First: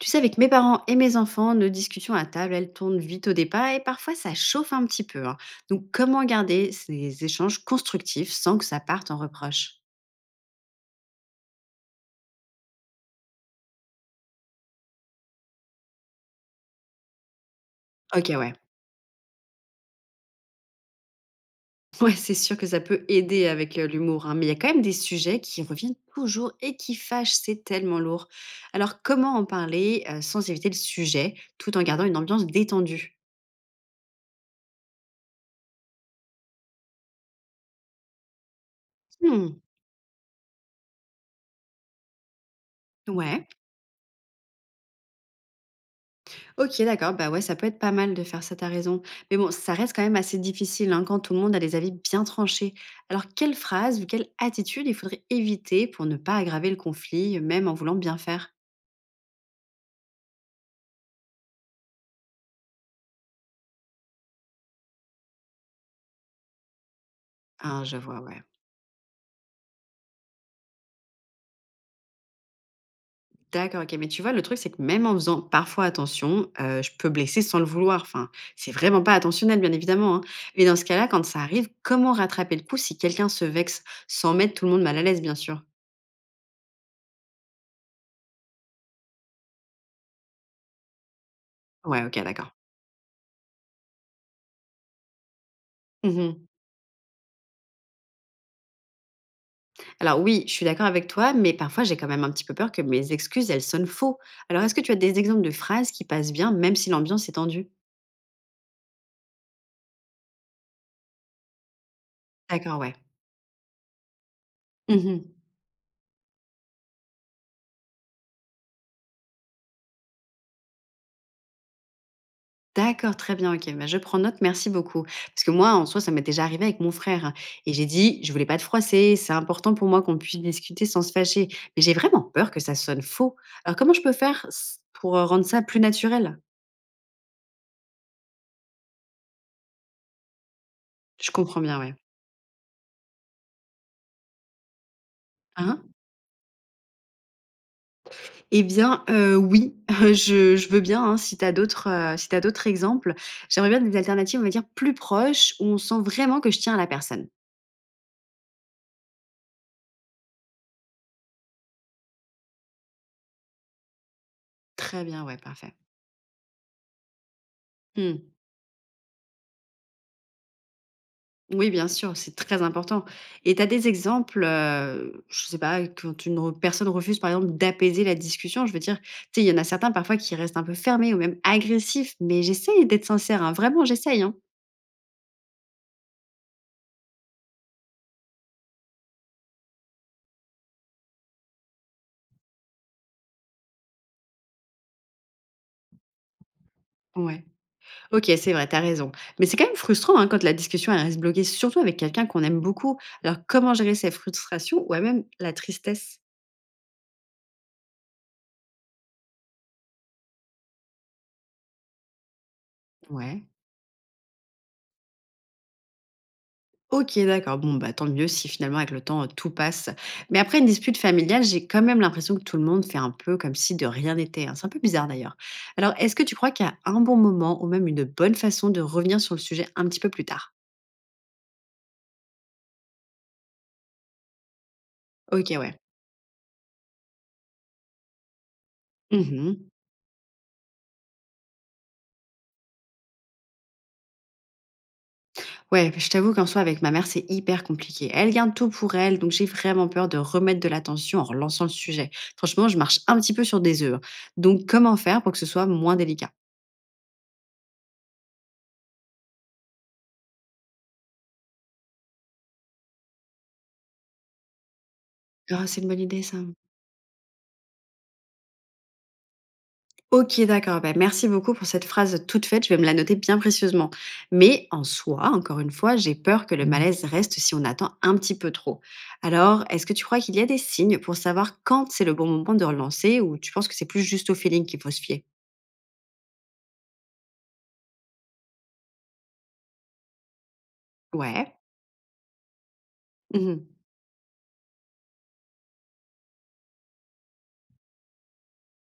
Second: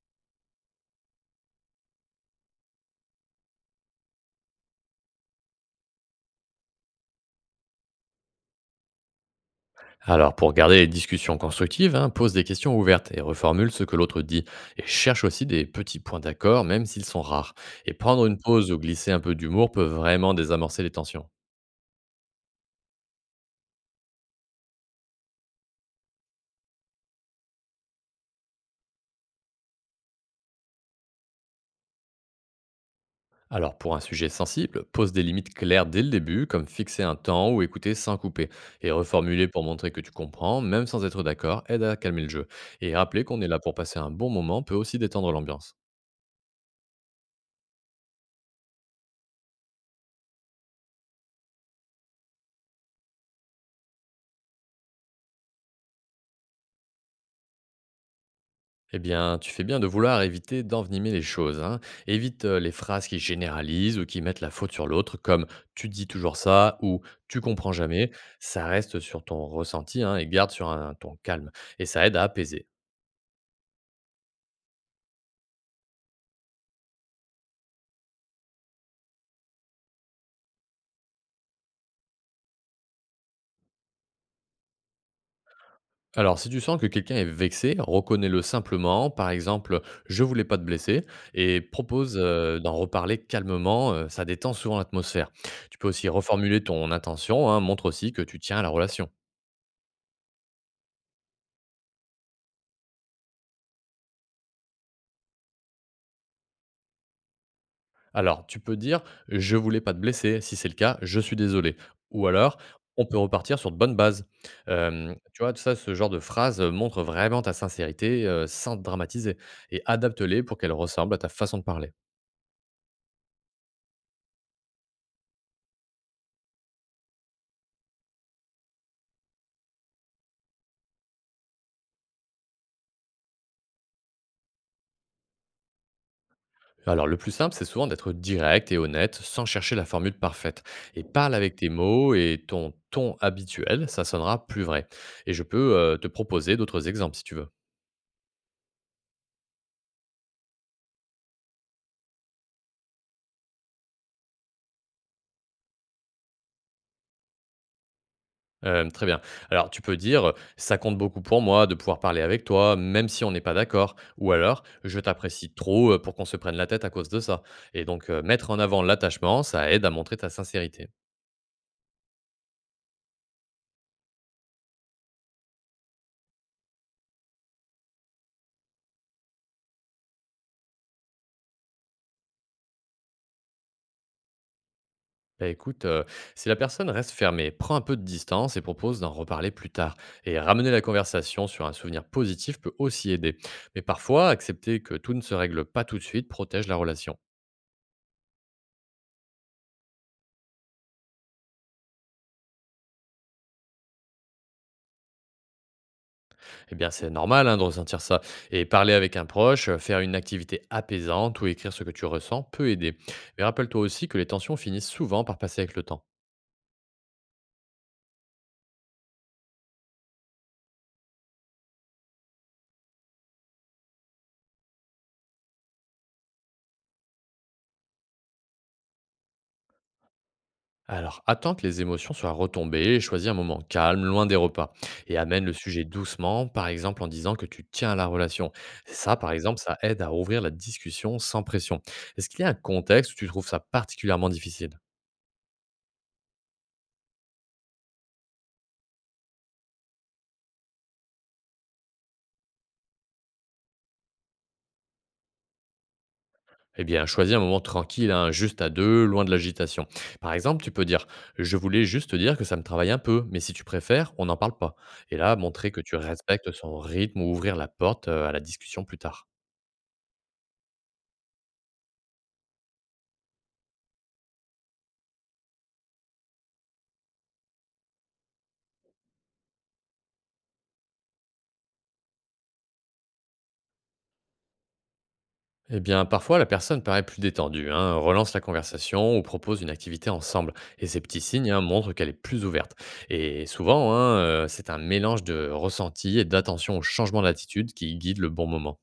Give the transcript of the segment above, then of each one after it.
Tu sais, avec mes parents et mes enfants, nos discussions à table, elles tournent vite au départ et parfois ça chauffe un petit peu, hein. Donc, comment garder ces échanges constructifs sans que ça parte en reproche? Alors, pour garder les discussions constructives, hein, pose des questions ouvertes et reformule ce que l'autre dit. Et cherche aussi des petits points d'accord, même s'ils sont rares. Et prendre Ok, une ouais. pause ou glisser un peu d'humour peut vraiment désamorcer les tensions. Ouais, c'est sûr que ça peut aider avec l'humour, hein, mais il y a quand même des sujets qui reviennent toujours et qui fâchent, c'est tellement lourd. Alors, comment en parler sans éviter le sujet tout en gardant une ambiance détendue? Alors, pour un sujet sensible, pose des limites claires dès le début, comme fixer un temps ou écouter sans couper. Et reformuler Hmm. pour montrer que tu comprends, même sans être d'accord, aide à calmer le jeu. Et rappeler qu'on Ouais. est là pour passer un bon moment peut aussi détendre l'ambiance. OK, d'accord. Bah, ouais, ça peut être pas mal de faire ça, t'as raison. Mais bon, ça reste quand même assez difficile, hein, quand tout le monde a des avis bien tranchés. Alors, quelle phrase ou quelle attitude il faudrait éviter pour ne pas aggraver le conflit, même en voulant bien faire? Eh bien, tu fais bien de vouloir éviter d'envenimer les choses, hein. Évite les phrases qui généralisent ou qui mettent la faute sur l'autre, comme tu dis toujours ça ou tu comprends Ah, je jamais. vois, ouais. Ça reste sur ton ressenti, hein, et garde sur un ton calme. Et ça aide à apaiser. D'accord, ok. Mais tu vois, le truc, c'est que même en faisant parfois attention, je peux blesser sans le vouloir. Enfin, c'est vraiment pas attentionnel, bien évidemment, hein. Mais dans ce cas-là, quand ça arrive, comment rattraper le coup si quelqu'un se vexe sans mettre tout le monde mal à l'aise, bien sûr? Alors, si tu sens que quelqu'un est vexé, reconnais-le simplement. Par exemple, je voulais pas te blesser et Ouais, propose ok, d'accord. D'en reparler calmement. Ça détend souvent l'atmosphère. Tu peux aussi reformuler ton intention, hein, montre aussi que tu tiens à la relation. Alors oui, je suis d'accord avec toi, mais parfois j'ai quand même un petit peu peur que mes excuses, elles sonnent faux. Alors est-ce que tu as des exemples de phrases qui passent bien, même si l'ambiance est tendue? Alors, tu peux dire: «Je voulais pas te blesser. Si c'est le cas, je suis désolé» ou alors: D'accord, ouais. «On peut repartir sur de bonnes bases». Mhm. Tu vois, tout ça, ce genre de phrase, montre vraiment ta sincérité, sans te dramatiser, et adapte-les pour qu'elles ressemblent à ta façon de parler. D'accord, très bien, ok. Bah, je prends note, merci beaucoup. Parce que moi, en soi, ça m'est déjà arrivé avec mon frère, hein. Et j'ai dit, je voulais pas te froisser, c'est important pour moi qu'on puisse discuter sans se fâcher. Mais j'ai vraiment peur que ça sonne faux. Alors comment je peux faire pour rendre ça plus naturel? Alors le plus simple, c'est souvent d'être direct et honnête sans chercher la formule parfaite, et Je parle avec comprends tes bien, ouais. mots et ton ton habituel, ça sonnera plus vrai, et je peux, Hein? Te proposer d'autres exemples si tu veux. Eh bien, oui, je veux bien, hein, si tu as d'autres, si t'as d'autres exemples. J'aimerais bien des alternatives, on va dire, plus proches, où on sent vraiment que je tiens à la personne. Très bien. Alors tu peux dire, «Ça compte beaucoup pour moi de pouvoir parler avec toi, même si on n'est pas d'accord» ou alors: «Je Très bien, ouais, t'apprécie parfait. trop, pour qu'on se prenne la tête à cause de ça», et donc Mmh. Mettre en avant l'attachement, ça aide à montrer ta sincérité. Oui, bien sûr, c'est très important et tu as des exemples, je sais pas, quand une re personne refuse, par exemple, d'apaiser la discussion, je veux dire, tu sais, il y en a certains, parfois, qui restent un peu fermés ou même agressifs, mais j'essaye d'être sincère, hein, vraiment, j'essaye, hein. Bah, écoute, si la personne reste fermée, prends un peu de distance et propose d'en reparler plus tard, et ramener la conversation sur un souvenir positif peut aussi aider. Mais parfois, accepter que tout ne se règle pas tout de suite protège la relation. Ouais. OK, c'est vrai, t'as raison. Mais c'est quand même frustrant, hein, quand la discussion, elle reste bloquée, surtout avec quelqu'un qu'on aime beaucoup. Alors, comment gérer ces frustrations ou même la tristesse? Eh bien, c'est normal, hein, de ressentir ça. Et parler avec un proche, faire une activité apaisante ou écrire ce que tu ressens peut aider. Ouais. Mais rappelle-toi aussi que les tensions finissent souvent par passer avec le temps. OK, d'accord. Bon, bah, tant mieux si finalement, avec le temps, tout passe. Mais après une dispute familiale, j'ai quand même l'impression que tout le monde fait un peu comme si de rien n'était, hein. C'est un peu bizarre d'ailleurs. Alors, est-ce que tu crois qu'il y a un bon moment ou même une bonne façon de revenir sur le sujet un petit peu plus tard? Alors, attends que les émotions soient retombées et choisis un moment calme, loin des repas. Et amène le OK, ouais. sujet doucement, par exemple en disant que tu tiens à la relation. Ça, par exemple, Mmh. ça aide à ouvrir la discussion sans pression. Est-ce qu'il y a un contexte où tu trouves ça particulièrement difficile? Ouais, je t'avoue qu'en soi, avec ma mère, c'est hyper compliqué. Elle garde tout pour elle, donc j'ai vraiment peur de remettre de l'attention en relançant le sujet. Franchement, je marche un petit peu sur des œufs, hein. Donc, comment faire pour que ce soit moins délicat? Eh bien, choisis un moment tranquille, hein, juste à deux, loin de l'agitation. Par exemple, tu peux dire: je voulais juste te dire que ça me travaille un peu, mais si tu préfères, on n'en parle pas. Et là, Ah, montrer que c'est une tu bonne idée, ça. respectes son rythme ou ouvrir la porte à la discussion plus tard. Ok, d'accord. Bah, merci beaucoup pour cette phrase toute faite. Je vais me la noter bien précieusement. Mais en soi, encore une fois, j'ai peur que le malaise reste si on attend un petit peu trop. Alors, est-ce que tu crois qu'il y a des signes pour savoir quand c'est le bon moment de relancer ou tu penses que c'est plus juste au feeling qu'il faut se fier? Eh bien, parfois, la personne paraît plus détendue, hein, relance la conversation ou propose une activité ensemble. Et ces petits signes, Ouais. hein, montrent qu'elle est plus ouverte. Et Mhm. souvent, hein, c'est un mélange de ressenti et d'attention au changement d'attitude qui guide le bon moment.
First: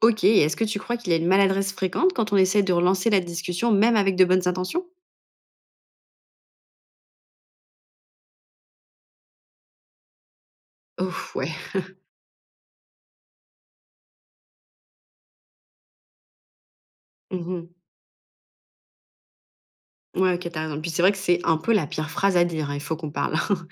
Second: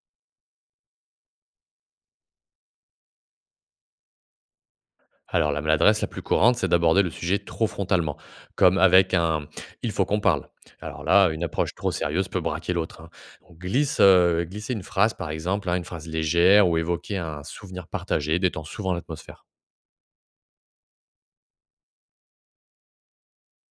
Ok, et est-ce que tu crois qu'il y a une maladresse fréquente quand on essaie de relancer la discussion, même avec de bonnes intentions? Alors, la maladresse la plus courante, c'est d'aborder le sujet trop frontalement, comme avec un «il faut qu'on parle». Alors là, Ouf, une ouais. approche trop sérieuse peut braquer l'autre, hein. On glisse, glisser une phrase, par exemple, hein, une phrase légère ou évoquer un Mhm. souvenir partagé détend souvent l'atmosphère. Ouais, ok, t'as raison. Puis c'est vrai que c'est un peu la pire phrase à dire, hein, il faut qu'on parle.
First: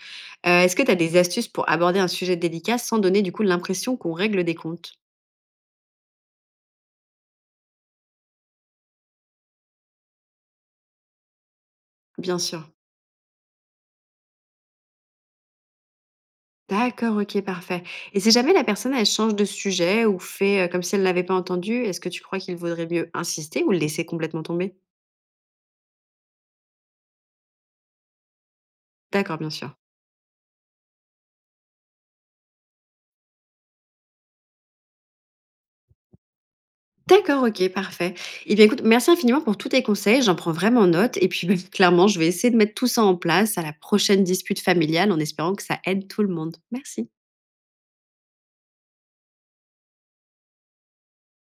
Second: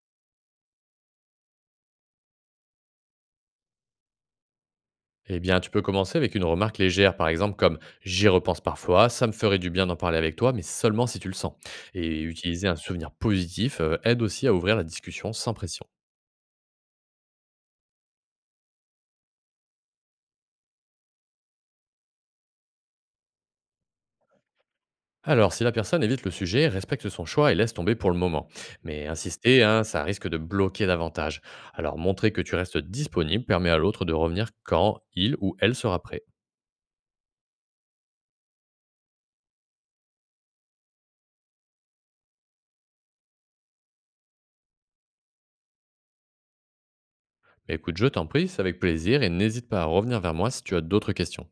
Est-ce que t'as des astuces pour aborder un sujet délicat sans donner du coup l'impression qu'on règle des comptes? Eh bien, tu peux commencer avec une remarque légère, par exemple, comme «j'y repense parfois, ça me ferait du bien d'en parler avec toi, mais seulement si tu le sens». Et Bien utiliser sûr. un souvenir positif aide aussi à ouvrir la discussion sans pression. D'accord, ok, parfait. Et si jamais la personne, elle change de sujet ou fait comme si elle ne l'avait pas entendu, est-ce que tu crois qu'il vaudrait mieux insister ou le laisser complètement tomber? Alors, si la personne évite le sujet, respecte son choix et laisse tomber pour le moment. Mais D'accord, bien insister, sûr. hein, ça risque de bloquer davantage. Alors, montrer que tu restes disponible permet à l'autre de revenir quand il ou elle sera prêt. D'accord, OK, parfait. Et bien, écoute, merci infiniment pour tous tes conseils. J'en prends vraiment note et puis, bah, clairement, je vais essayer de mettre tout ça en place à la prochaine dispute familiale en espérant que ça aide tout le monde. Merci. Mais écoute, je t'en prie, c'est avec plaisir et n'hésite pas à revenir vers moi si tu as d'autres questions.